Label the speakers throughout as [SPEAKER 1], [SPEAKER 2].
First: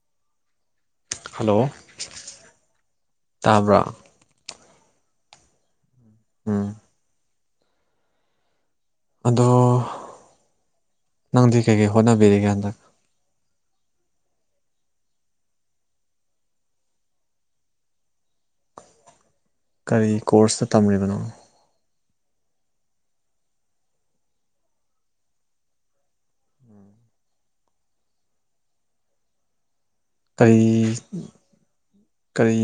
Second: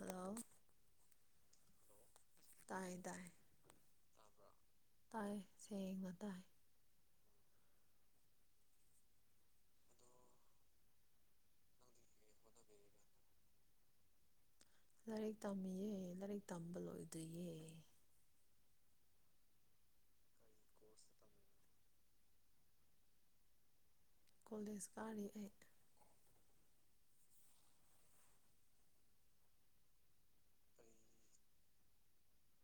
[SPEAKER 1] Hello
[SPEAKER 2] hello
[SPEAKER 1] ꯇꯥꯏꯌꯦ ꯇꯥꯏꯌꯦ
[SPEAKER 2] ꯇꯥꯕ꯭ꯔꯥ
[SPEAKER 1] ꯇꯥꯏ ꯁꯦ ꯉ ꯇꯥꯏ
[SPEAKER 2] ꯎꯝ ꯑꯗꯣ ꯅꯪꯗꯤ ꯀꯩꯀꯩ ꯍꯣꯠꯅꯕꯤꯔꯤꯒꯦ ꯍꯟꯗꯛ
[SPEAKER 1] ꯂꯥꯏꯔꯤꯛ ꯇꯝꯃꯤꯑ ꯂꯥꯏꯔꯤꯛ ꯇꯝꯕ ꯂꯣꯏꯗꯣꯏꯌꯦ
[SPEAKER 2] ꯀꯔꯤ ꯀꯣꯔꯁꯇ ꯇꯝꯂꯤꯕꯅꯣ
[SPEAKER 1] ꯀꯣꯂꯦꯖ ꯀꯥꯔꯤ ꯑꯩ
[SPEAKER 2] ꯀꯔꯤ ꯀꯔꯤ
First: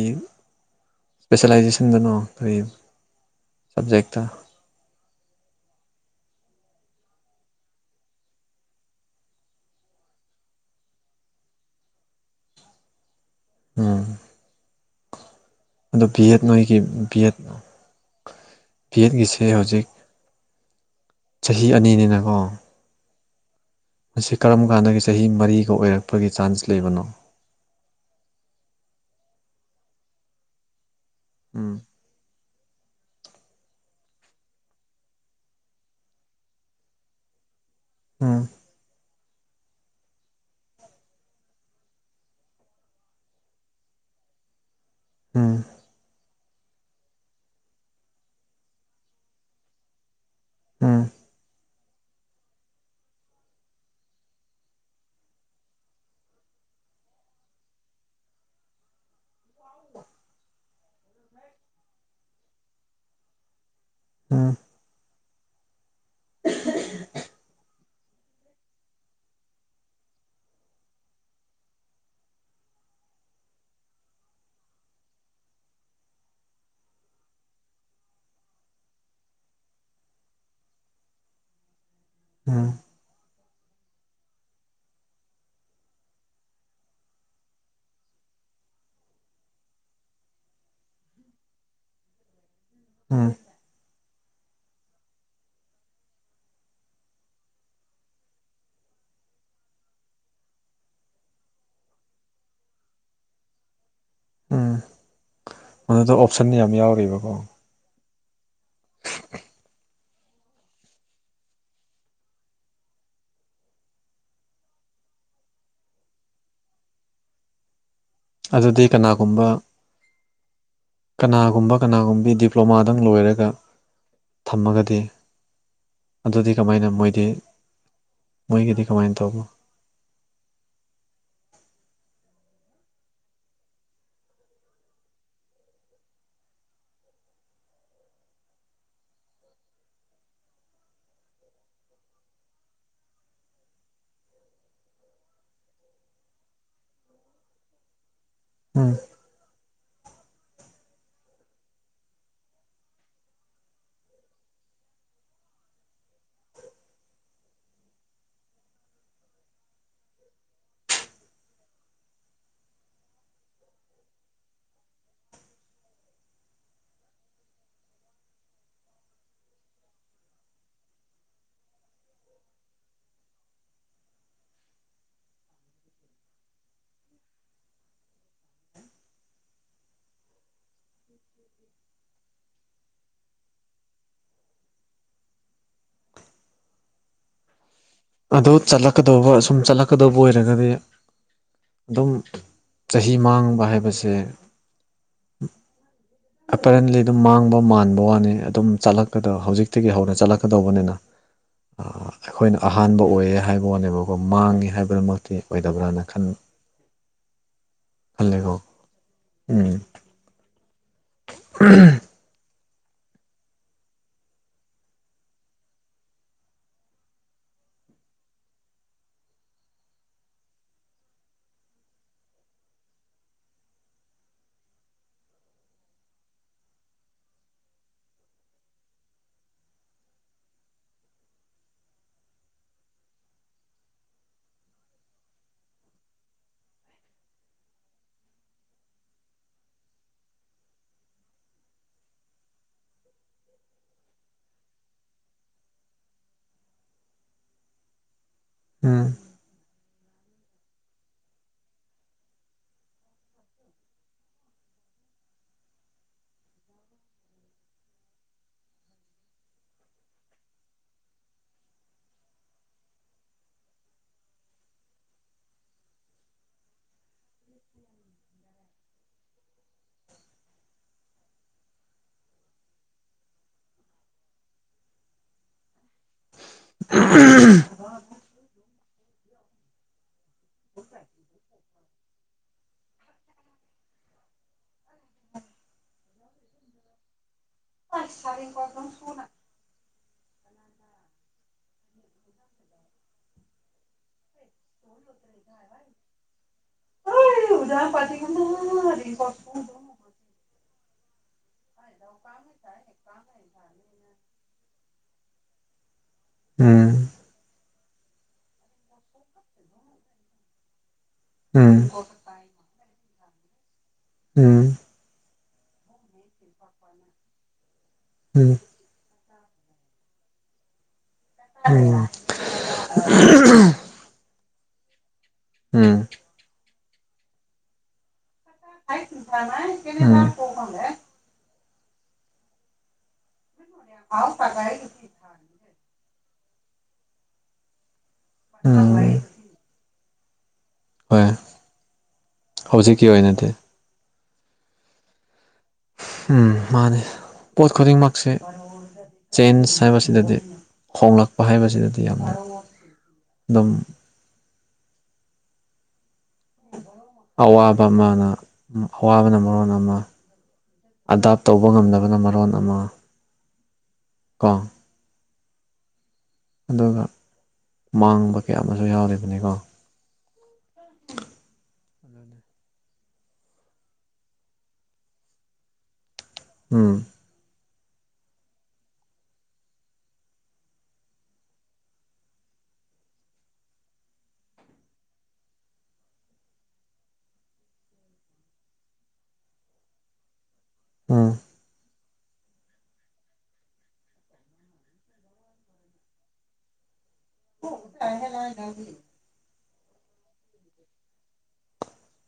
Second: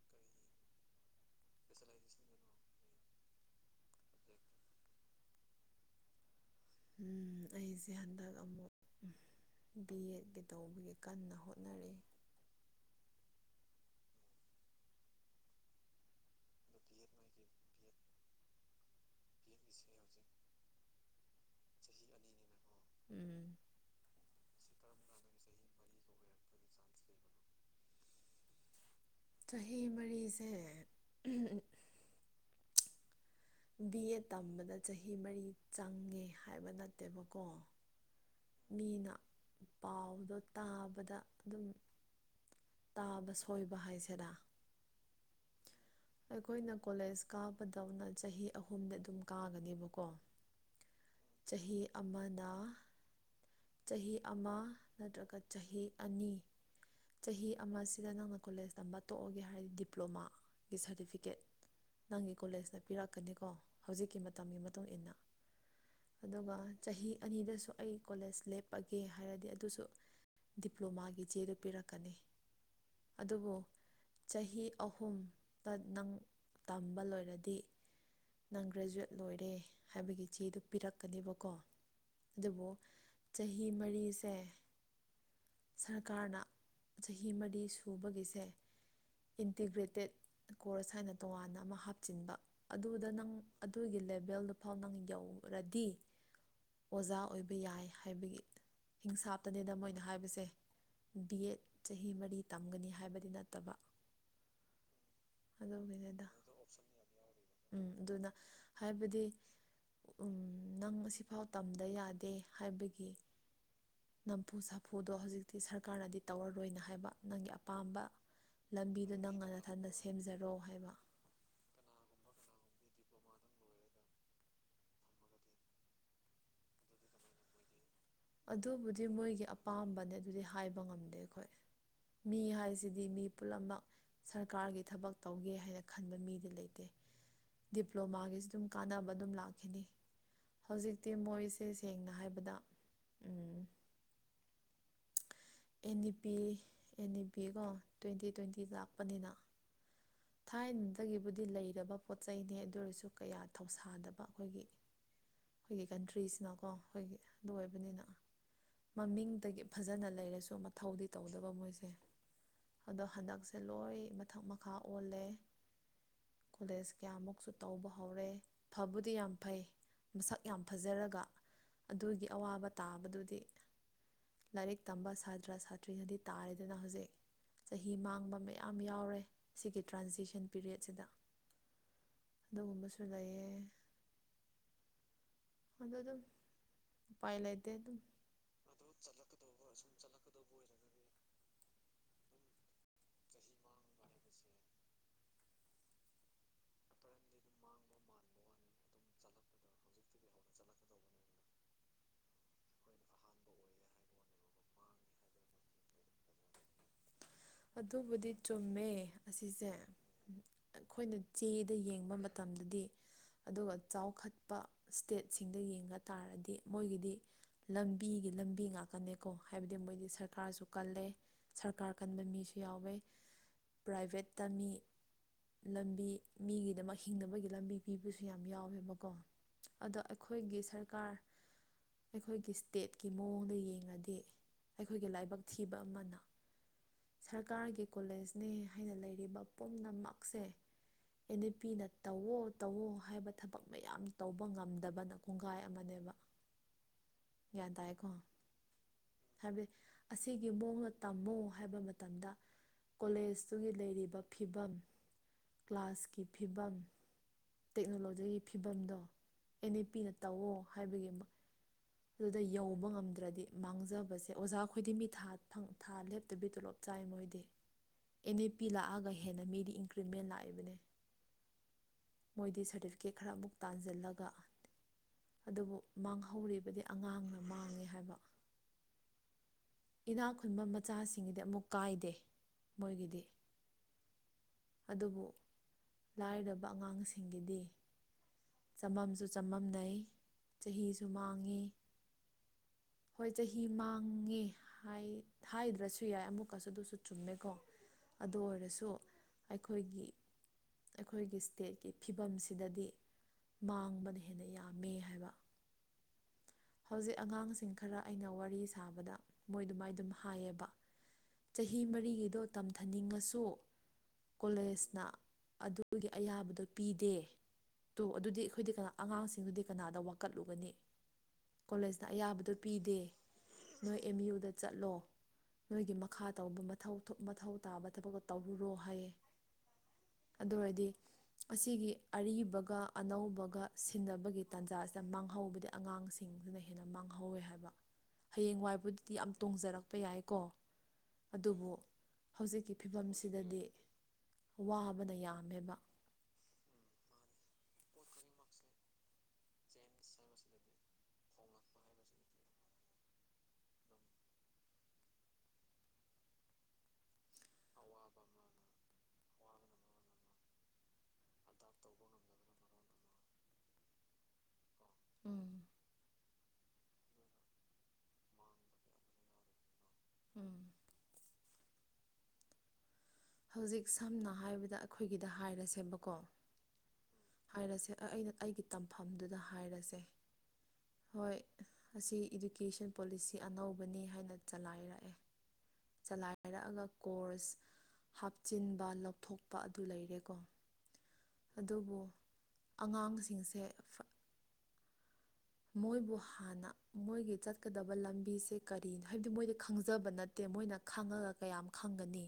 [SPEAKER 2] ꯏꯁꯄꯦꯁꯦꯂꯥꯏꯖꯦꯁꯟꯗꯅꯣ ꯀꯔꯤ ꯁꯕꯖꯦꯛꯛꯇ
[SPEAKER 1] ꯎꯝ ꯑꯩꯁꯦ ꯍꯟꯗꯛ ꯑꯃꯨꯛ ꯕꯤ ꯑꯦꯗꯀꯤ ꯇꯧꯕꯒꯤ ꯀꯟꯅ ꯍꯣꯠꯅꯔꯤ
[SPEAKER 2] ꯎꯝ ꯑꯗꯣ ꯕꯤ ꯑꯦꯠ ꯅꯣꯏꯒꯤ ꯕꯤ ꯑꯦꯠ ꯕꯤ ꯑꯦꯠꯀꯤꯁꯦ ꯍꯧꯖꯤꯛ ꯆꯍꯤ ꯑꯅꯤꯅꯤꯅꯀꯣ
[SPEAKER 1] ꯎꯝ
[SPEAKER 2] ꯃꯁꯤ ꯀꯔꯝ ꯀꯥꯟꯗꯒꯤ ꯆꯍꯤ ꯃꯔꯤꯒ ꯑꯣꯏꯔꯛꯄꯒꯤ ꯆꯥꯟꯁ ꯂꯩꯕꯅꯣ
[SPEAKER 1] ꯆꯍꯤ ꯃꯔꯤꯁꯦ
[SPEAKER 2] ꯎꯝ
[SPEAKER 1] ꯕꯤ ꯑꯦ ꯇꯝꯕꯗ ꯆꯍꯤ ꯃꯔꯤ ꯆꯪꯉꯦ ꯍꯥꯏꯕ ꯅꯠꯇꯦꯕꯀꯣ
[SPEAKER 2] ꯎꯝ
[SPEAKER 1] ꯃꯤꯅ ꯄꯥꯎꯗꯣ ꯇꯥꯕꯗ ꯑꯗꯨꯝ ꯇꯥꯕ ꯁꯣꯏꯕ ꯍꯥꯏꯁꯤꯦꯔ
[SPEAKER 2] ꯎꯝ
[SPEAKER 1] ꯑꯩꯈꯣꯏꯅ ꯀꯣꯂꯦꯖ ꯀꯥꯕꯗꯧꯅ ꯆꯍꯤ ꯑꯍꯨꯝꯗ ꯑꯗꯨꯝ ꯀꯥꯒꯅꯦꯕꯀꯣ
[SPEAKER 2] ꯎꯝ
[SPEAKER 1] ꯆꯍꯤ ꯑꯃꯅ ꯆꯍꯤ ꯑꯃ ꯅꯠꯇ꯭ꯔꯒ ꯆꯍꯤ ꯑꯅꯤ ꯆꯍꯤ ꯑꯃꯁꯤꯗ ꯅꯪꯅ ꯀꯣꯂꯦꯖ ꯇꯝꯕ ꯇꯣꯛꯑꯒꯦ ꯍꯥꯏꯔꯗꯤ ꯗꯤꯄ꯭ꯂꯣꯃꯥꯒꯤ ꯁꯥꯔꯇꯤꯐꯤꯀꯦꯠ ꯅꯪꯒꯤ ꯀꯣꯂꯦꯖꯅ ꯄꯤꯔꯛꯀꯅꯤꯀꯣ ꯍꯧꯖꯤꯛꯀꯤ ꯃꯇꯝꯒꯤ ꯃꯇꯨꯡ ꯏꯟꯅ ꯑꯗꯨꯒ ꯆꯍꯤ ꯑꯅꯤꯗꯁꯨ ꯑꯩ ꯀꯣꯂꯦꯖ ꯂꯦꯞꯑꯒꯦ ꯍꯥꯏꯔꯗꯤ ꯑꯗꯨꯁꯨ ꯗꯤꯄ꯭ꯂꯣꯃꯥꯒꯤ ꯆꯦꯗ ꯄꯤꯔꯛꯀꯅꯤ ꯑꯗꯨꯕꯨ ꯆꯍꯤ ꯑꯍꯨꯝꯗ ꯅꯪ ꯇꯝꯕ ꯂꯣꯏꯔꯗꯤ ꯅꯪ ꯒ꯭ꯔꯦꯖꯨꯋꯦꯠ ꯂꯣꯏꯔꯦ ꯍꯥꯏꯕꯒꯤ ꯆꯦꯗꯨ ꯄꯤꯔꯛꯀꯅꯦꯕꯀꯣ ꯑꯗꯨꯕꯨ
[SPEAKER 2] ꯎꯝ ꯎꯝ
[SPEAKER 1] ꯆꯍꯤ ꯃꯔꯤꯁꯦ ꯁꯔꯀꯥꯔꯅ ꯆꯍꯤ ꯃꯔꯤ ꯁꯨꯕꯒꯤꯁꯦ ꯏꯟꯇꯤꯒ꯭ꯔꯦꯇꯦꯠ ꯀꯣꯔꯁ ꯍꯥꯏꯅ ꯇꯣꯉꯥꯟꯅ ꯑꯃ ꯍꯥꯞꯆꯤꯟꯕ ꯑꯗꯨꯗ
[SPEAKER 2] ꯎꯝ
[SPEAKER 1] ꯅꯪ ꯑꯗꯨꯒꯤ ꯂꯦꯕꯦꯜꯗꯨ ꯐꯥꯎ ꯅꯪ ꯌꯧꯔꯗꯤ ꯑꯣꯖꯥ ꯑꯣꯏꯕ ꯌꯥꯏ ꯍꯥꯏꯕꯒꯤ ꯍꯤꯡꯁꯥꯞꯇꯅꯦꯗ ꯃꯣꯏꯅ ꯍꯥꯏꯕꯁꯦ ꯕꯤ ꯑꯦꯠ ꯆꯍꯤ ꯃꯔꯤ ꯇꯝꯒꯅꯤ ꯍꯥꯏꯕꯗꯤ ꯅꯠꯇꯕ
[SPEAKER 2] ꯎꯝ
[SPEAKER 1] ꯑꯗꯣ
[SPEAKER 2] ꯑꯗꯨꯗ
[SPEAKER 1] ꯐꯅꯦꯗ
[SPEAKER 2] ꯑꯣꯞꯁꯟ ꯌꯥꯝ ꯌꯥꯎꯔꯤꯕꯀꯣ
[SPEAKER 1] ꯎꯝ ꯑꯗꯨꯅ ꯍꯥꯏꯕꯗꯤ ꯎ ꯅꯪ ꯉꯐꯥꯎ ꯇꯝꯗ ꯌꯥꯗꯦ ꯍꯥꯏꯕꯒꯤ ꯅꯝꯐꯨ ꯁꯥꯐꯨꯗꯣ ꯍꯧꯖꯤꯛꯇꯤ ꯁꯔꯀꯥꯔꯅꯗꯤ ꯇꯧꯔꯔꯣꯏꯅ ꯍꯥꯏꯕ ꯅꯪꯒꯤ ꯑꯄꯥꯝꯕ
[SPEAKER 2] ꯑꯗꯨꯗꯤ
[SPEAKER 1] ꯂꯝꯕꯤꯗꯨ ꯅꯪ
[SPEAKER 2] ꯀꯅꯥꯒꯨꯝꯕ
[SPEAKER 1] ꯉꯟꯅꯊꯟꯗ ꯁꯦꯝꯖꯔꯣ ꯍꯥꯏꯕ
[SPEAKER 2] ꯀꯅꯥꯒꯨꯝꯕ ꯀꯅꯥꯒꯨꯝꯕꯕꯤ ꯗꯤꯄ꯭ꯂꯣꯃꯥꯗꯪ ꯂꯣꯏꯔꯒ ꯊꯝꯃꯒꯗꯤ ꯑꯗꯨꯗꯤ ꯀꯃꯥꯏꯅ ꯃꯣꯏꯗꯤ ꯃꯣꯏꯒꯤꯗꯤ
[SPEAKER 1] ꯑꯗꯨꯕꯨꯗꯤ
[SPEAKER 2] ꯀꯃꯥꯏꯅ ꯇꯧꯕ
[SPEAKER 1] ꯃꯣꯏꯒꯤ ꯑꯄꯥꯝꯕꯅꯦ ꯑꯗꯨꯗꯤ ꯍꯥꯏꯕ ꯉꯝꯗꯦ ꯑꯩꯈꯣꯏ ꯃꯤ ꯍꯥꯏꯁꯤꯗꯤ ꯃꯤ ꯄꯨꯨꯝꯂꯃꯛ ꯁꯔꯀꯥꯔꯒꯤ ꯊꯕꯛ ꯇꯧꯒꯦ ꯍꯥꯏꯅ ꯈꯟꯕ ꯃꯤꯗꯤ ꯂꯩꯇꯦ ꯗꯤꯄ꯭ꯂꯣꯃꯥꯒꯤꯁꯨ ꯑꯗꯨꯝ ꯀꯥꯟꯅꯕ ꯑꯗꯨꯝ ꯂꯥꯛꯈꯤꯅꯤ ꯍꯧꯖꯤꯛꯇꯤ ꯃꯣꯏꯁꯦ ꯁꯦꯡꯅ ꯍꯥꯏꯕꯗ ꯎꯝ N E P N E P ꯀꯣ ꯇ꯭ꯋꯦꯟꯇꯤ ꯇ꯭ꯋꯦꯟꯇꯤ
[SPEAKER 2] ꯎꯝ
[SPEAKER 1] ꯂꯥꯛꯄꯅꯤꯅ ꯊꯥꯏꯅꯗꯒꯤꯕꯨꯗꯤ ꯂꯩꯔꯕ ꯄꯣꯠ ꯆꯩꯩꯅꯤ ꯑꯗꯨ ꯑꯣꯏꯔꯁꯨ ꯀꯌꯥ ꯊꯧꯁꯥꯗꯕ ꯑꯩꯈꯣꯏꯒꯤ ꯑꯩꯈꯣꯏꯒꯤ ꯀꯟꯇ꯭ꯔꯤꯁꯤꯅꯀꯣ ꯑꯩꯈꯣꯏꯒꯤ ꯑꯗꯨ ꯑꯣꯏꯕꯅꯤꯅ ꯃꯃꯤꯡꯗꯒꯤ ꯐꯖꯅ ꯂꯩꯔꯁꯨ ꯃꯊꯧꯗꯤ ꯇꯧꯗꯕ ꯃꯣꯏꯁꯦ ꯑꯗꯣ ꯍꯟꯗꯛꯁꯦ ꯂꯣꯏ ꯃꯊꯛ ꯃꯈꯥ ꯑꯣꯜꯂꯦ ꯀꯣꯂꯦꯖ ꯀꯌꯥꯃꯨꯛꯁꯨ ꯇꯧꯕ ꯍꯧꯔꯦ ꯐꯕꯨꯗꯤ ꯌꯥꯝ ꯐꯩ ꯃꯁꯛ ꯌꯥꯝ ꯐꯖꯔꯒ ꯑꯗꯨꯒꯤ ꯑꯋꯥꯕ ꯇꯥꯕꯗꯨꯗꯤ ꯂꯥꯏꯔꯤꯛ ꯇꯝꯕ ꯁꯥꯇ꯭ꯔ ꯁꯥꯇ꯭ꯔꯤꯅꯗꯤ ꯇꯥꯔꯦꯗꯅ ꯍꯧꯖꯤꯛ ꯆꯍꯤ ꯃꯥꯡꯕ ꯃꯌꯥꯝ ꯌꯥꯎꯔꯦ ꯁꯤꯒꯤ ꯇ꯭ꯔꯥꯟꯖꯦꯛꯁꯟ ꯄꯤꯔꯤꯌꯠꯁꯤꯗ ꯑꯗꯨꯒꯨꯝꯕꯁꯨ ꯂꯩꯌꯦ ꯑꯗꯣ ꯑꯗꯨꯝ ꯎ ꯄꯥꯏ ꯂꯩꯇꯦ ꯑꯗꯨꯝ
[SPEAKER 2] ꯑꯗꯨ ꯆꯠꯂꯛꯀꯗꯧꯕ ꯁꯨꯝ ꯆꯠꯂꯛꯀꯗꯧꯕ ꯑꯣꯏꯔꯒꯗꯤ ꯑꯗꯨꯝ ꯆꯍꯤ ꯃꯥꯡꯕ ꯍꯥꯏꯕꯁꯦ ꯑꯦꯄꯦꯔꯦꯟꯂꯤ ꯑꯗꯨꯝ ꯃꯥꯡꯕ ꯃꯥꯟꯕ ꯋꯥꯅꯤ ꯑꯗꯨꯝ ꯆꯠꯂꯛ ꯗ ꯍꯧꯖꯤꯛꯇꯒꯤ ꯍꯧꯅ ꯆꯠꯂꯛꯀꯗꯧꯕꯅꯤꯅ ꯑꯩꯈꯣꯏꯅ ꯑꯍꯥꯟꯕ ꯑꯣꯏꯌꯦ ꯍꯥꯏꯕ ꯋꯥꯅꯦꯕꯀꯣ ꯃꯥꯡꯉꯦ ꯍꯥꯏꯕꯗꯨꯃꯛꯇꯤ ꯑꯣꯏꯗꯕ꯭ꯔꯅ ꯈꯟ
[SPEAKER 1] ꯑꯗꯨꯕꯨꯗꯤ
[SPEAKER 2] ꯈꯜꯂꯦꯀꯣ
[SPEAKER 1] ꯆꯨꯝꯃꯦ
[SPEAKER 2] ꯎꯝ
[SPEAKER 1] ꯑꯁꯤꯁꯦ ꯑꯩꯈꯣꯏꯅ ꯆꯦꯗ ꯌꯦꯡꯕ ꯃꯇꯝꯗꯗꯤ ꯑꯗꯨꯒ ꯆꯥꯎꯈꯠꯄ ꯁ꯭ꯇꯦꯠꯁꯤꯡꯗ ꯌꯦꯡꯕ ꯇꯥꯔꯗꯤ ꯃꯣꯏꯒꯤꯗꯤ ꯂꯝꯕꯤꯒꯤ ꯂꯝꯕꯤ ꯉꯥꯛꯀꯅꯦꯀꯣ ꯍꯥꯏꯕꯗꯤ ꯃꯣꯏꯗꯤ ꯁꯔꯀꯥꯔꯁꯨ ꯀꯜꯂꯦ ꯁꯔꯀꯥꯔ ꯀꯟꯕ ꯃꯤꯁꯨ ꯌꯥꯎꯋꯦ ꯄ꯭ꯔꯥꯏꯚꯦꯠꯇ ꯃꯤ ꯂꯝꯕꯤ ꯃꯤꯒꯤꯗꯃꯛ ꯍꯤꯡꯅꯕꯒꯤ ꯂꯝꯕꯤ ꯄꯤꯕꯁꯨ ꯌꯥꯝ ꯌꯥꯎꯋꯦꯕꯀꯣ ꯑꯗꯣ ꯑꯩꯈꯣꯏꯒꯤ ꯁꯔꯀꯥꯔ ꯑꯩꯈꯣꯏꯒꯤ ꯁ꯭ꯇꯦꯠꯀꯤ ꯃꯑꯣꯡꯗ ꯌꯦꯡꯉꯗꯤ ꯑꯩꯈꯣꯏꯒꯤ ꯂꯥꯏꯕꯛ ꯊꯤꯕ ꯑꯃꯅ ꯁꯔꯀꯥꯔꯒꯤ ꯀꯣꯂꯦꯖꯅꯦ ꯍꯥꯏꯅ ꯂꯩꯔꯤꯕ ꯄꯨꯝꯅꯃꯛꯁꯦ ꯑꯦꯟ ꯑꯦ ꯄꯤꯅ ꯇꯧꯋꯣ ꯇꯧꯋꯣ ꯍꯥꯏꯕ ꯊꯕꯛ ꯃꯌꯥꯝ ꯇꯧꯕ ꯉꯝꯗꯕꯅ ꯈꯣꯡꯒꯥꯏ ꯑꯃꯅꯦꯕ
[SPEAKER 2] [inaudible]
[SPEAKER 1] ꯌꯥ ꯇ ꯑꯏꯀꯣ
[SPEAKER 2] ꯎꯝ
[SPEAKER 1] ꯍꯥꯏꯕꯗꯤ ꯑꯁꯤꯒꯤ ꯃꯑꯣꯡꯗ ꯇꯝꯃꯣ ꯍꯥꯏꯕ ꯃꯇꯝꯗ ꯀꯣꯂꯦꯖꯇꯨꯒꯤ ꯂꯩꯔꯤꯕ ꯐꯤꯕꯝ ꯀ꯭ꯂꯥꯁꯀꯤ ꯐꯤꯕꯝ ꯇꯦꯛꯅꯣꯂꯣꯖꯤꯒꯤ ꯐꯤꯕꯝꯗꯣ ꯑꯦꯟ ꯑꯦ ꯄꯤꯅ ꯇꯧꯋ ꯍꯥꯏꯕꯒꯤ ꯑꯗꯨꯗ ꯌꯧꯕ ꯉꯝꯗ꯭ꯔꯗꯤ ꯃꯥꯡꯖꯕꯁꯦ ꯑꯣꯖꯥꯈꯣꯏꯗꯤ ꯃꯤ ꯊꯥ ꯊꯥ ꯂꯦꯞꯇꯕꯤ ꯇꯣꯂꯣꯞ ꯆꯥꯏ ꯃꯣꯏꯗꯤ ꯑꯦꯟ ꯑꯦ ꯄꯤ ꯂꯥꯛꯑꯒ ꯍꯦꯟꯅ ꯃꯤꯗꯤ ꯏꯟꯀ꯭ꯔꯤꯃꯦꯟ ꯂꯥꯛꯏꯕꯅꯦ ꯃꯣꯏꯗꯤ ꯁꯥꯔꯇꯤꯐꯤꯀꯦꯠ ꯈꯔ ꯑꯃꯨꯛ ꯇꯥꯟꯁꯤꯜꯂꯒ ꯑꯗꯨꯕꯨ ꯃꯥꯡꯍꯧꯔꯤꯕꯗꯤ ꯑꯉꯥꯡꯅ ꯃꯥꯡꯉꯤ ꯍꯥꯏꯕ ꯏꯅꯥꯛ ꯈꯨꯟꯕ ꯃꯆꯥꯁꯤꯡꯒꯤꯗꯤ ꯑꯃꯨꯛ ꯀꯥꯏꯗꯦ ꯃꯣꯏꯒꯤꯗꯤ ꯑꯗꯨꯕꯨ ꯂꯥꯏꯔꯕ ꯑꯉꯥꯡꯁꯤꯡꯒꯤꯗꯤ
[SPEAKER 2] ꯑ ꯁꯔ
[SPEAKER 1] ꯆꯃꯝꯁꯨ ꯆꯃꯝꯅꯩ ꯆꯍꯤꯁꯨ ꯃꯥꯡꯉꯤ ꯍꯣꯏ ꯆꯍꯤ ꯃ ꯍꯪꯉꯦ ꯍꯥꯏꯗ꯭ꯔꯁꯨ ꯌꯥꯏ ꯑꯃꯨꯛꯀꯁꯨ ꯑꯗꯨꯁꯨ ꯆꯨꯝꯃꯦꯀꯣ ꯑꯗꯨ ꯑꯣꯏꯔꯁꯨ ꯑꯩꯈꯣꯏꯒꯤ ꯑꯩꯈꯣꯏꯒꯤ ꯁ꯭ꯇꯦꯠꯀꯤ ꯐꯤꯕꯝꯁꯤꯗꯗꯤ ꯃꯥꯡꯕꯅ ꯍꯦꯟꯅ ꯌꯥꯝꯃꯦ ꯍꯥꯏꯕ
[SPEAKER 2] ꯎꯝ
[SPEAKER 1] ꯍꯧꯖꯤꯛ ꯑꯉꯥꯡꯁꯤꯡ ꯈꯔ ꯑꯩꯅ ꯋꯥꯔꯤ ꯁꯥꯕꯗ ꯃꯣꯏ ꯑꯗꯨꯃꯥꯏ ꯑꯗꯨꯝ ꯍꯥꯏꯌꯦꯕ
[SPEAKER 2] ꯎꯝ
[SPEAKER 1] ꯆꯍꯤ ꯃꯔꯤꯒꯤꯗꯣ ꯇꯝꯊꯅꯤꯡꯉꯁꯨ
[SPEAKER 2] ꯎꯝ
[SPEAKER 1] ꯀꯣꯂꯦꯖꯅ ꯑꯗꯨꯒꯤ ꯑꯌꯥꯕꯗꯣ ꯄꯤꯗꯦ ꯇꯨ ꯑꯗꯨꯗꯤ
[SPEAKER 2] ꯎꯝ
[SPEAKER 1] ꯑꯩꯈꯣꯏꯗꯤ ꯀꯅꯥ ꯑꯉꯥꯡꯁꯤꯡꯒꯤꯗꯨ ꯀꯅꯥꯗ ꯋꯥꯀꯠꯂꯨꯒꯅꯤ
[SPEAKER 2] ꯎꯝ
[SPEAKER 1] ꯀꯣꯂꯦꯖꯅ ꯑꯌꯥꯕꯗꯨ ꯄꯤꯗꯦ ꯅꯣꯏ ꯑꯦꯝ ꯌꯨꯗ ꯆꯠꯂꯣ ꯅꯣꯏꯒꯤ ꯃꯈꯥ__ ꯇꯧꯕ ꯃꯊꯧ ꯊꯨꯞ ꯃꯊꯧ ꯇꯥꯕ ꯊꯕꯛꯇꯣ ꯇꯧꯔꯨꯔꯣ ꯍꯥꯏꯌꯦ
[SPEAKER 2] ꯎꯝ ꯎꯝ
[SPEAKER 1] ꯑꯗꯨ ꯑꯣꯏꯔꯗꯤ ꯑꯁꯤꯒꯤ ꯑꯔꯤꯕꯒ ꯑꯅꯧꯕꯒ ꯁꯤꯟꯅꯕꯒꯤ ꯇꯥꯟꯖꯥꯁꯤꯗ ꯃꯥꯡꯍꯧꯕꯗꯤ ꯑꯉꯥꯡꯁꯤꯡ ꯁꯤꯡꯁꯤꯅ ꯍꯦꯟꯅ ꯃꯥꯡꯍꯧꯋꯦ ꯍꯥꯏꯕ
[SPEAKER 2] ꯎꯝ
[SPEAKER 1] ꯍꯌꯦꯡꯋꯥꯏꯕꯨꯗꯗꯤ ꯌꯥꯝ ꯇꯣꯡꯖꯔꯛꯄ ꯌꯥꯏꯌꯦꯀꯣ
[SPEAKER 2] ꯍꯣꯏ
[SPEAKER 1] ꯑꯗꯨꯕꯨ ꯍꯧꯖꯤꯛꯀꯤ ꯐꯤꯕꯝꯁꯤꯗꯗꯤ ꯋꯥꯕꯅ ꯌꯥꯝꯃꯦꯕ
[SPEAKER 2] ꯎꯝ ꯃꯥꯅꯦ ꯄꯣꯠ ꯈꯨꯗꯤꯡꯃꯛꯁꯦ ꯆꯦꯟꯖ ꯍꯥꯏꯕꯁꯤꯗꯗꯤ ꯍꯣꯡꯂꯛꯄ ꯍꯥꯏꯕꯁꯤꯗꯗꯤ ꯌꯥꯝꯅ ꯑꯗꯨꯝ ꯑꯋꯥꯕ ꯑꯃꯅ ꯎꯝ ꯑꯋꯥꯕꯅ ꯃꯔꯣꯟ ꯑꯃ ꯑꯗꯥꯞ ꯇꯧꯕ ꯉꯝꯅꯕꯅ ꯃꯔꯣꯟ ꯑꯃ ꯀꯣ
[SPEAKER 1] ꯎꯝ
[SPEAKER 2] ꯑꯗꯨꯅ ꯃꯥꯡꯕ ꯀꯌꯥ ꯑꯃꯁꯨ ꯌꯥꯎꯔꯤꯕꯅꯦꯀꯣ
[SPEAKER 1] ꯎꯝ
[SPEAKER 2] [unintelligible]
[SPEAKER 1] ꯍꯧꯖꯤꯛ ꯁꯝꯅ ꯍꯥꯏꯕꯗ ꯑꯩꯈꯣꯏꯒꯤꯗ ꯍꯥꯏꯔꯁꯦꯕꯀꯣ
[SPEAKER 2] ꯎꯝ
[SPEAKER 1] ꯍꯥꯏꯔꯁꯦ ꯑ ꯑꯩꯅ ꯑꯩꯒꯤ ꯇꯝꯐꯝꯗꯨꯗ ꯍꯥꯏꯔꯁꯦ ꯍꯣꯏ ꯑꯁꯤ ꯏꯗꯨꯀꯦꯁꯟ ꯄꯣꯂꯤꯁꯤ ꯑꯅꯧꯕꯅꯤ ꯍꯥꯏꯅ ꯆꯂꯥꯏꯔꯛꯑꯦ ꯆꯂꯥꯏꯔꯛꯑꯒ ꯀꯣꯔꯁ ꯍꯥꯞꯆꯤꯟꯕ ꯂꯧꯊꯣꯛꯄ ꯑꯗꯨ ꯂꯩꯔꯦꯀꯣ
[SPEAKER 2] ꯎꯝ
[SPEAKER 1] ꯑꯗꯨꯕꯨ ꯑꯉꯥꯡꯁꯤꯡꯁꯦ ꯑꯐ ꯃꯣꯏꯕꯨ ꯍꯥꯟꯅ ꯃꯣꯏꯒꯤ ꯆꯠꯀꯗꯕ ꯂꯝꯕꯤꯁꯦ ꯀꯔꯤꯅ__ ꯍꯥꯏꯕꯗꯤ ꯃꯣꯏꯗ ꯈꯪꯖꯕ ꯅꯠꯇꯦ ꯃꯣꯏꯅ ꯈꯥꯡꯉꯒ ꯀꯌꯥꯝ ꯈꯪꯒꯅꯤ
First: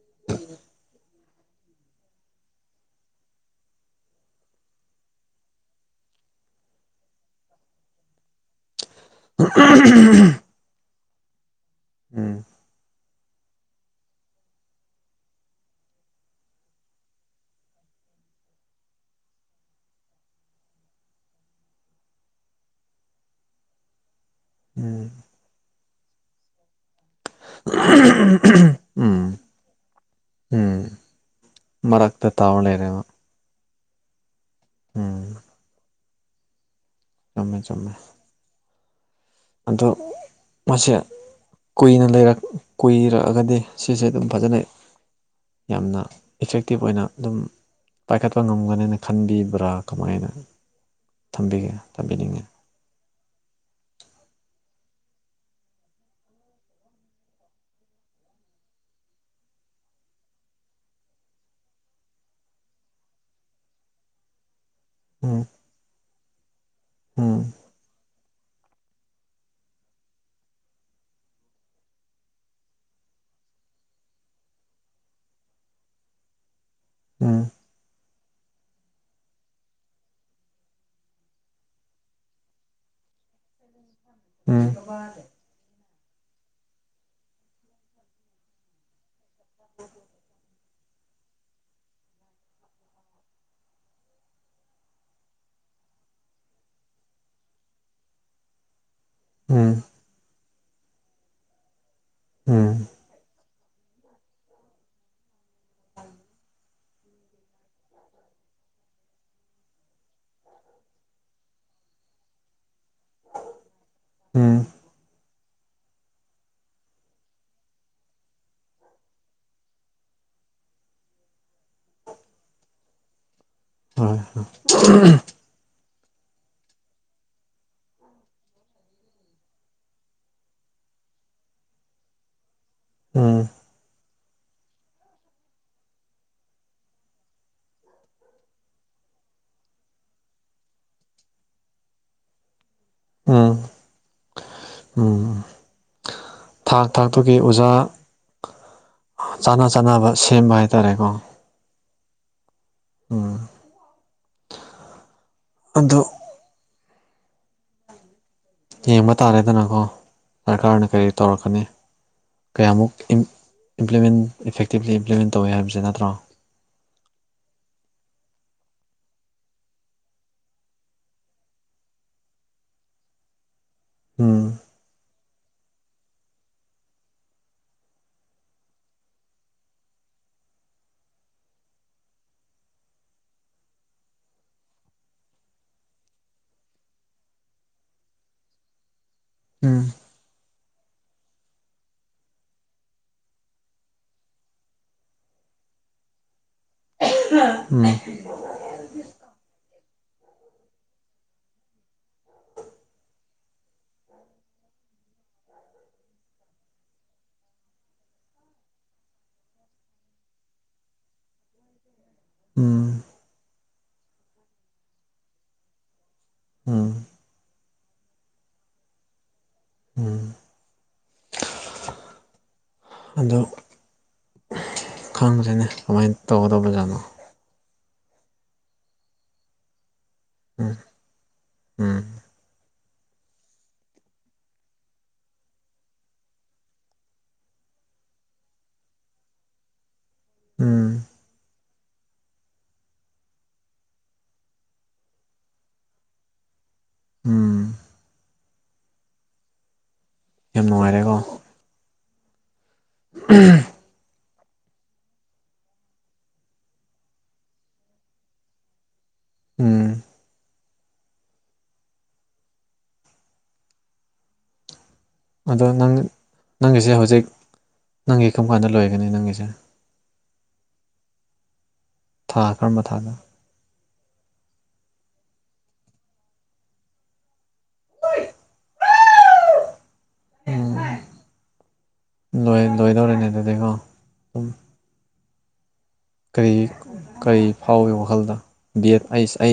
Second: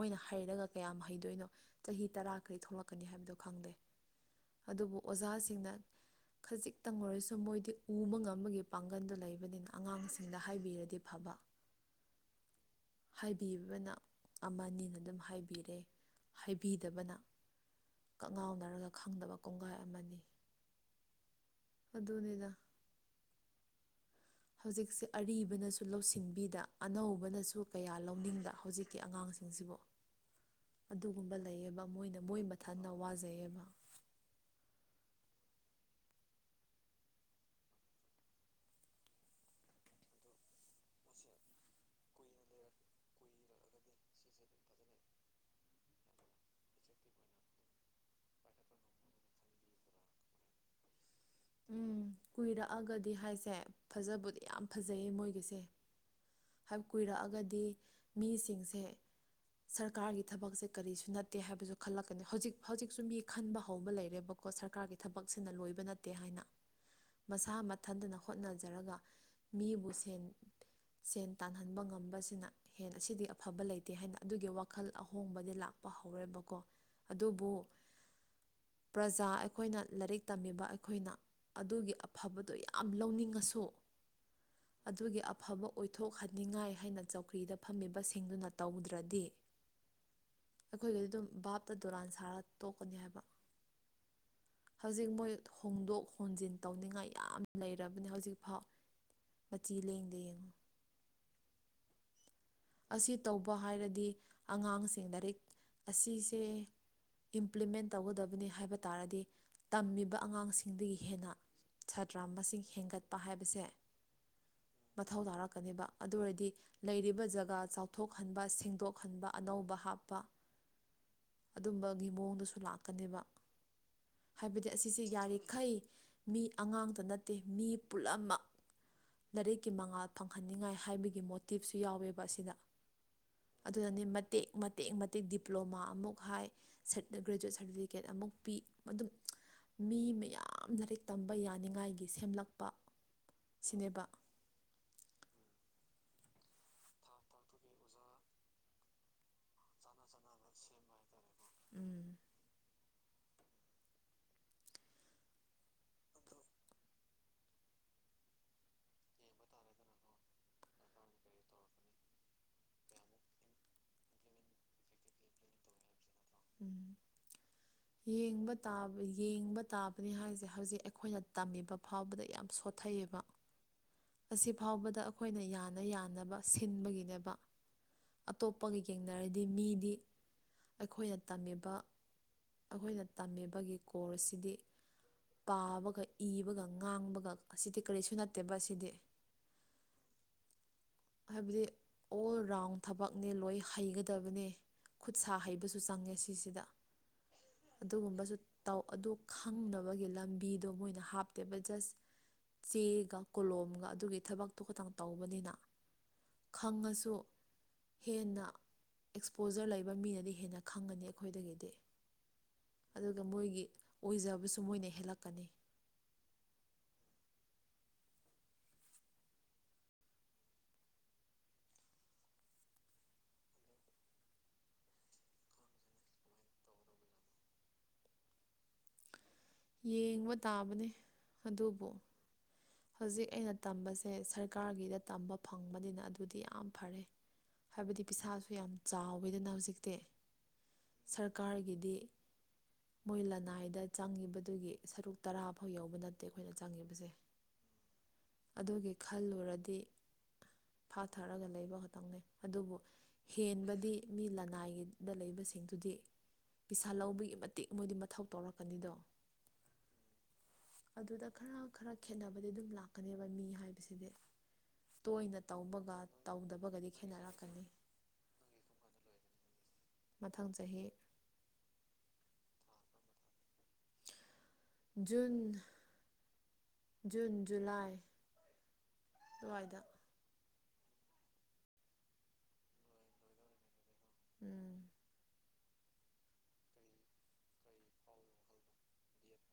[SPEAKER 1] ꯃꯣꯏꯅ ꯍꯩꯔꯒ ꯀꯌꯥꯝ ꯍꯩꯗꯣꯏꯅꯣ ꯆꯍꯤ ꯇꯔꯥ ꯀꯔꯤ ꯊꯣꯛꯂꯛꯀꯅꯤ ꯍꯥꯏꯕꯗꯣ ꯈꯪꯗꯦ ꯑꯗꯨꯕꯨ ꯑꯣꯖꯥꯁꯤꯡꯅ ꯈꯖꯤꯛꯇꯪ ꯑꯣꯏꯔꯁꯨ ꯃꯣꯏꯗꯤ ꯎꯕ ꯉꯝꯃꯒꯤ ꯄꯥꯡꯒꯟꯗꯣ ꯂꯩꯕꯅꯤꯅ ꯑꯉꯥꯡꯁꯤꯡꯗ ꯍꯥꯏꯕꯤꯔꯗꯤ ꯐꯕ
[SPEAKER 2] ꯎꯝ
[SPEAKER 1] ꯍꯥꯏꯕꯤꯕꯅ ꯑꯃꯅꯤꯅ ꯑꯗꯨꯝ ꯍꯥꯏꯕꯤꯔꯦ ꯍꯥꯏꯕꯤꯗꯕꯅ ꯀꯛꯉꯥꯎꯅꯔꯒ ꯈꯪꯗꯕ ꯀꯣꯡꯒꯥꯏ ꯑꯃꯅꯤ ꯑꯗꯨꯅꯤꯗ ꯍꯧꯖꯤꯛꯁꯦ
[SPEAKER 2] ꯎꯝ
[SPEAKER 1] ꯑꯔꯤꯕꯅꯁꯨ ꯂꯧꯁꯤꯟꯕꯤꯗ ꯑꯅꯧ__ ꯅꯁꯨ ꯀꯌꯥ ꯂꯧꯅꯤꯡꯗ ꯍꯧꯖꯤꯛꯀꯤ
[SPEAKER 2] ꯎꯝ
[SPEAKER 1] ꯑꯉꯥꯡꯁꯤꯡꯁꯤꯕꯨ
[SPEAKER 2] ꯎꯝ
[SPEAKER 1] ꯑꯗꯨꯒꯨꯝꯕ ꯂꯩꯌꯦꯕ ꯃꯣꯏꯅ
[SPEAKER 2] ꯃꯔꯛꯇ
[SPEAKER 1] ꯃꯣꯏ
[SPEAKER 2] ꯇꯥꯎꯔ
[SPEAKER 1] ꯃꯊꯟꯅ
[SPEAKER 2] ꯂꯩꯔꯦꯕ
[SPEAKER 1] ꯋꯥꯖꯩꯌꯦꯕ
[SPEAKER 2] ꯎꯝ ꯆꯨꯝꯃꯦ ꯆꯨꯝꯃꯦ ꯑꯗꯣ ꯃꯁꯦ ꯀꯨꯏꯅ ꯂꯩꯔꯛ ꯀꯨꯏꯔꯛꯑꯒꯗꯤ ꯁꯤꯁꯦ ꯑꯗꯨꯝ ꯐꯖꯅꯤ ꯌꯥꯝꯅ ꯏꯐꯦꯛꯇꯤꯞ ꯑꯣꯏꯅ ꯑꯗꯨꯝ ꯄꯥꯏꯈꯠꯄ ꯉꯝꯒꯅꯦꯅ ꯈꯟꯕꯤꯕ꯭ꯔꯥ ꯀꯃꯥꯏꯅ ꯊꯝꯕꯤꯒꯦ ꯊꯝꯕꯤꯅꯤꯡꯉꯤ
[SPEAKER 1] ꯑꯒꯗꯤ ꯍꯥꯏꯁꯦ ꯐꯖꯕꯨꯗꯤ ꯌꯥꯝ ꯐꯖꯩꯌꯦ ꯃꯣꯏꯒꯤꯁꯦ ꯍꯥꯏꯕ ꯀꯨꯏꯔꯛꯑꯒꯗꯤ ꯃꯤꯁꯤꯡꯁꯦ ꯁꯔꯀꯥꯔꯒꯤ ꯊꯕꯛꯁꯦ ꯀꯔꯤꯁꯨ ꯅꯠꯇꯦ ꯍꯥꯏꯕꯁꯨ ꯈꯜꯂꯛꯀꯅꯤ ꯍꯧꯖꯤꯛ ꯍꯧꯖꯤꯛꯁꯨ ꯃꯤ ꯈꯟꯕ ꯍꯧꯕ ꯂꯩꯔꯦꯕ ꯀꯣ ꯁꯔꯀꯥꯔꯒꯤ
[SPEAKER 2] ꯎꯝ
[SPEAKER 1] ꯊꯕꯛꯁꯤꯅ ꯂꯣꯏꯕ ꯅꯠꯇꯦ ꯍꯥꯏꯅ ꯃꯁꯥ
[SPEAKER 2] ꯎꯝ
[SPEAKER 1] ꯃꯠ__ ꯊꯟꯗꯅ ꯍꯣꯠꯅꯖꯔꯒ ꯃꯤꯕꯨ ꯁꯦꯟ ꯁꯦꯟ ꯇꯥꯟꯍꯟꯕ ꯉꯝꯕꯁꯤꯅ ꯍꯦꯟꯅ ꯑꯁꯤꯗꯤ ꯑꯐꯕ ꯂꯩꯇꯦ ꯍꯥꯏꯅ ꯑꯗꯨꯒꯤ ꯋꯥꯈꯜ ꯑꯍꯣꯡꯕꯗꯤ ꯂꯥꯛꯄ ꯍꯧꯔꯦꯕꯀꯣ ꯑꯗꯨꯕꯨ
[SPEAKER 2] ꯎꯝ
[SPEAKER 1] ꯄ꯭ꯔꯖꯥ ꯑꯩꯈꯣꯏꯅ ꯂꯥꯏꯔꯤꯛ ꯇꯝꯃꯤꯕ ꯑꯩꯈꯣꯏꯅ ꯑꯗꯨꯒꯤ ꯑꯐꯕꯗꯣ ꯌꯥꯝ ꯂꯧꯅꯤꯡꯉꯁꯨ
[SPEAKER 2] ꯎꯝ
[SPEAKER 1] ꯑꯗꯨꯒꯤ ꯑꯐꯕ ꯑꯣꯏꯊꯣꯛꯍꯅꯤꯡꯉꯥꯏ ꯍꯥꯏꯅ ꯆꯧꯀ꯭ꯔꯤꯗ ꯐꯝꯃꯤꯕꯁꯤꯡꯗꯨꯅ ꯇꯧꯗ꯭ꯔꯗꯤ
[SPEAKER 2] [inaudible]
[SPEAKER 1] ꯑꯩꯈꯣꯏꯒꯗꯤ ꯑꯗꯨꯝ ꯚꯥꯞꯇ ꯗꯗꯨꯔꯥꯟ ꯁꯥꯔ ꯇꯣꯛꯀꯅꯤ ꯍꯥꯏꯕ
[SPEAKER 2] [inaudible]
[SPEAKER 1] ꯍꯧꯖꯤꯛ ꯃꯣꯏ ꯍꯣꯡꯗꯣꯛ ꯍꯣꯟꯖꯤꯟ ꯇꯧꯅꯤꯡꯉꯥꯏ ꯌꯥꯝ ꯂꯩꯔꯕꯅꯤ ꯍꯧꯖꯤꯛꯐꯥꯎ
[SPEAKER 2] ꯎꯝ
[SPEAKER 1] ꯃꯆꯤ ꯂꯦꯡꯗꯦ ꯌꯦꯡꯉꯨ
[SPEAKER 2] ꯎꯝ
[SPEAKER 1] ꯑꯁꯤ ꯇꯧꯕ ꯍꯥꯏꯔꯗꯤ ꯑꯉꯥꯡꯁꯤꯡ ꯂꯥꯏꯔꯤꯛ ꯑꯁꯤꯁꯦ ꯏꯝꯄ꯭ꯂꯤꯃꯦꯟ ꯇꯧꯒꯗꯕꯅꯤ ꯍꯥꯏꯕ ꯇꯥꯔꯗꯤ ꯇꯝꯃꯤꯕ ꯑꯉꯥꯡꯁꯤꯡꯗꯒꯤ ꯍꯦꯟꯅ ꯁꯥꯇ꯭ꯔ ꯃꯁꯤꯡ ꯍꯦꯟꯒꯠꯄ ꯍꯥꯏꯕꯁꯦ
[SPEAKER 2] ꯎꯝ
[SPEAKER 1] ꯃꯊꯧ ꯇꯥꯔꯛꯀꯅꯦꯕ ꯑꯗꯨ ꯑꯣꯏꯔꯗꯤ ꯂꯩꯔꯤꯕ ꯖꯒ ꯒ ꯆꯥꯎꯊꯣꯛꯍꯟꯕ ꯁꯦꯡꯗꯣꯛꯍꯟꯕ ꯑꯅꯧꯕ ꯍꯥꯞꯄ ꯑꯗꯨꯝꯕꯒꯤ ꯃꯑꯣꯡꯗꯁꯨ ꯂꯥꯛꯀꯅꯦꯕ
[SPEAKER 2] ꯍꯣꯏ
[SPEAKER 1] ꯍꯥꯏꯕꯗꯤ ꯑꯁꯤꯁꯦ ꯌꯥꯔꯤ ꯈꯩ ꯃꯤ ꯑꯉꯥꯡꯇ ꯅꯠꯇꯦ ꯃꯤ ꯄꯨꯝꯅꯃꯛ ꯂꯥꯏꯔꯤꯛꯀꯤ ꯃꯉꯥꯜ ꯐꯪꯍꯟꯅꯤꯡꯉꯥꯏ ꯍꯥꯏꯕꯒꯤ ꯃꯣꯇꯤꯞꯁꯨ ꯌꯥꯎꯋꯦꯕ ꯑꯁꯤꯗ
[SPEAKER 2] ꯎꯝ
[SPEAKER 1] ꯑꯗꯨꯅꯗꯤ ꯃꯇꯦꯛ ꯃꯇꯦꯛ ꯃꯇꯦꯛ ꯗꯤꯄ꯭ꯂꯣꯃꯥ ꯑꯃꯨꯛ ꯍꯥꯏ ꯒ꯭ꯔꯦꯖꯨꯋꯦꯠ ꯁꯥꯔꯇꯤꯐꯤꯀꯦꯠ ꯑꯃꯨꯛ ꯄꯤ ꯑꯗꯨꯝ ꯃꯤ ꯃꯌꯥꯝ ꯂꯥꯏꯔꯤꯛ ꯇꯝꯕ ꯌꯥꯅꯤꯡꯉꯥꯏꯒꯤ ꯁꯦꯝꯂꯛꯄ
[SPEAKER 2] ꯑ
[SPEAKER 1] ꯁꯤꯅꯦꯕ
[SPEAKER 2] ꯎꯝ ꯊꯥꯛ ꯊꯥꯛꯇꯨꯒꯤ ꯑꯣꯖꯥ ꯆꯥꯅ ꯆꯥꯅꯕ ꯁꯦꯝꯕ ꯍꯥꯏꯇꯥꯔꯦꯀꯣ
[SPEAKER 1] [unintelligible] ꯎꯝ
[SPEAKER 2] ꯎꯝ ꯑꯗꯣ
[SPEAKER 1] [unintelligible]
[SPEAKER 2] ꯌꯦꯡꯕ ꯇꯥꯔꯦꯗꯅꯀꯣ ꯁꯔꯀꯥꯔꯅ ꯀꯔꯤ ꯇꯧꯔꯛꯀꯅꯤ ꯀꯌꯥꯃꯨꯛ ꯏꯝ ꯏꯝꯄ꯭ꯂꯤꯃꯦꯟ ꯏꯐꯦꯛꯇꯤꯕꯂꯤ ꯇꯧꯋꯦ ꯍꯥꯏꯕꯁꯦ ꯅꯠꯇ꯭ꯔꯣ
[SPEAKER 1] ꯎꯝ
[SPEAKER 2] [inaudible]
[SPEAKER 1] ꯌꯦꯡꯕ ꯇꯥ ꯌꯦꯡꯕ ꯇꯥꯕꯅꯤ ꯍꯥꯏꯁꯦ ꯍꯧꯖꯤꯛ ꯑꯩꯈꯣꯏꯅ ꯇꯝꯃꯤꯕ ꯐꯥꯎꯕꯗ ꯌꯥꯝ ꯁꯣꯊꯩꯌꯦꯕ
[SPEAKER 2] ꯎꯝ
[SPEAKER 1] ꯑꯁꯤ ꯐꯥꯎꯕꯗ ꯑꯩꯈꯣꯏꯅ ꯌꯥꯅ ꯌꯥꯅꯕ ꯁꯤꯟꯕꯒꯤꯅꯦꯕ ꯑꯇꯣꯞꯄꯒ ꯌꯦꯡꯅꯔꯗꯤ ꯃꯤꯗꯤ ꯑꯩꯈꯣꯏꯅ ꯇꯝꯃꯤꯕ ꯑꯩꯈꯣꯏꯅ ꯇꯝꯃꯤꯕꯒꯤ ꯀꯣꯔꯁꯁꯤꯗꯤ ꯄꯥꯕꯒ ꯏꯕꯒ ꯉꯥꯡꯕꯒ ꯑꯁꯤꯗꯤ ꯀꯔꯤꯁꯨ ꯅꯠꯇꯦꯕ ꯑꯁꯤꯗꯤ
[SPEAKER 2] ꯎꯝ
[SPEAKER 1] ꯍꯥꯏꯕꯗꯤ ꯑꯣꯜ ꯔꯥꯎꯟ ꯊꯕꯛꯅꯦ ꯂꯣꯏ ꯍꯩꯒꯗꯕꯅꯦ ꯈꯨꯠ ꯁꯥ ꯍꯩꯕꯁꯨ ꯆꯪꯉꯦ ꯁꯤꯁꯤꯗ
[SPEAKER 2] ꯎꯝ
[SPEAKER 1] ꯑꯗꯨꯒꯨꯝꯕꯁꯨ ꯇꯧ ꯑꯗꯨ ꯈꯪꯗꯕꯒꯤ ꯂꯝꯕꯤꯗꯣ ꯃꯣꯏꯅ ꯍꯥꯞꯇꯦꯕ ꯖꯁ ꯆꯦꯒ ꯀꯣꯂꯣꯝꯒ ꯑꯗꯨꯒꯤ ꯊꯕꯛꯇꯣ ꯈꯇꯪ ꯇꯧꯕꯅꯤꯅ ꯈꯪꯉꯁꯨ ꯍꯦꯟꯅ ꯑꯦꯛꯁꯄꯣꯖꯔ ꯂꯩꯕ ꯃꯤꯅꯗꯤ ꯍꯦꯟꯅ ꯈꯪꯒꯅꯤ ꯑꯩꯈꯣꯏꯗꯒꯤꯗꯤ
[SPEAKER 2] ꯎꯝ
[SPEAKER 1] ꯑꯗꯨꯅ ꯃꯣꯏꯒꯤ ꯑꯣꯏꯖꯕꯁꯨ ꯃꯣꯏꯅ ꯍꯦꯜꯂꯛꯀꯅꯤ
[SPEAKER 2] ꯎꯝ ꯎꯝ ꯑꯗꯣ ꯈꯪꯗ꯭ꯔꯦꯅꯦ ꯀꯃꯥꯏꯅ ꯇꯧꯒꯗꯧꯕꯖꯥꯠꯅꯣ
[SPEAKER 1] ꯌꯦꯡꯕ
[SPEAKER 2] ꯎꯝ
[SPEAKER 1] ꯇꯥꯕꯅꯤ ꯑꯗꯨꯕꯨ
[SPEAKER 2] ꯎꯝ
[SPEAKER 1] ꯍꯧꯖꯤꯛ ꯑꯩꯅ ꯇꯝꯕꯁꯦ ꯁꯔꯀꯥꯔꯒꯤꯗ ꯇꯝꯕ ꯐꯪꯕꯅꯤꯅ ꯑꯗꯨꯗꯤ ꯌꯥꯝ ꯐꯔꯦ ꯍꯥꯏꯕꯗꯤ ꯄꯤꯁꯥꯁꯨ ꯌꯥꯝ ꯆꯥꯎꯋꯤꯗꯅ ꯍꯧꯖꯤꯛꯇꯤ
[SPEAKER 2] ꯎꯝ
[SPEAKER 1] ꯁꯔꯀꯥꯔꯒꯤꯗꯤ ꯃꯣꯏ ꯂꯅꯥꯏꯗ ꯆꯪꯉꯤꯕꯗꯨꯒꯤ ꯁꯔꯨꯛ ꯇꯔꯥ ꯐꯥꯎ ꯌꯎꯕ ꯅꯠꯇꯦ ꯑꯩꯈꯣꯏꯅ ꯆꯪꯉꯤꯕꯖꯦ
[SPEAKER 2] ꯎꯝ
[SPEAKER 1] ꯑꯗꯨꯒꯤ ꯈꯜꯂꯨꯔꯗꯤ
[SPEAKER 2] ꯌꯥꯝ ꯅꯨꯡꯉꯥꯏꯔꯦꯀꯣ
[SPEAKER 1] ꯊꯥꯊꯔꯒ ꯂꯩꯕ ꯈꯛꯇꯪꯅꯤ ꯑꯗꯨꯕꯨ ꯍꯦꯟꯕꯗꯤ ꯃꯤ ꯂꯅꯥꯏꯒꯤꯗ ꯂꯩꯕꯁꯤꯡꯗꯨꯗꯤ ꯄꯩꯁꯥ ꯂꯧꯕꯒꯤ ꯃꯇꯤꯛ ꯃꯣꯏꯗꯤ ꯃꯊꯧ ꯇꯧꯔꯛꯀꯅꯤꯗꯣ
[SPEAKER 2] ꯎꯝ
[SPEAKER 1] ꯑꯗꯨꯗ ꯈꯔ ꯈꯔ ꯈꯦꯅꯕꯗꯤ ꯑꯗꯨꯝ ꯂꯥꯛꯀꯅꯦꯕ ꯃꯤ ꯍꯥꯏꯕꯁꯤꯗꯤ꯫ ꯇꯣꯏꯅ
[SPEAKER 2] ꯑꯗꯣ
[SPEAKER 1] ꯇꯧꯕꯒ
[SPEAKER 2] ꯅꯪ
[SPEAKER 1] ꯇꯧꯗꯕꯒꯗꯤ
[SPEAKER 2] ꯅꯪꯒꯤꯁꯦ ꯍꯧꯖꯤꯛ
[SPEAKER 1] ꯈꯦꯠꯅꯔꯛꯀꯅꯤ꯫
[SPEAKER 2] ꯅꯪꯒꯤ ꯀꯔꯝ ꯀꯥꯟꯗ ꯂꯣꯏꯒꯅꯤ ꯅꯪꯒꯤꯁꯦ
[SPEAKER 1] ꯃꯊꯪ ꯆꯍꯤ
[SPEAKER 2] ꯊꯥ ꯀꯔꯝꯕ ꯊꯥꯅꯣ
[SPEAKER 1] ꯖꯨꯟ ꯖꯨꯟ ꯖꯨꯂꯥꯏ
[SPEAKER 2] [unintelligible]
[SPEAKER 1] ꯗꯥꯏꯗ
[SPEAKER 2] ꯎꯝ ꯂꯣꯏ ꯂꯣꯏꯗꯧꯔꯅꯦ ꯑꯗꯨꯗꯤꯀꯣ
[SPEAKER 1] ꯎꯝ
[SPEAKER 2] ꯀꯔꯤ ꯀꯔꯤ ꯐꯥꯎꯏꯤ ꯋꯥꯈꯜꯗ ꯕꯤ ꯑꯦꯗ ꯑꯩ ꯑꯩꯁ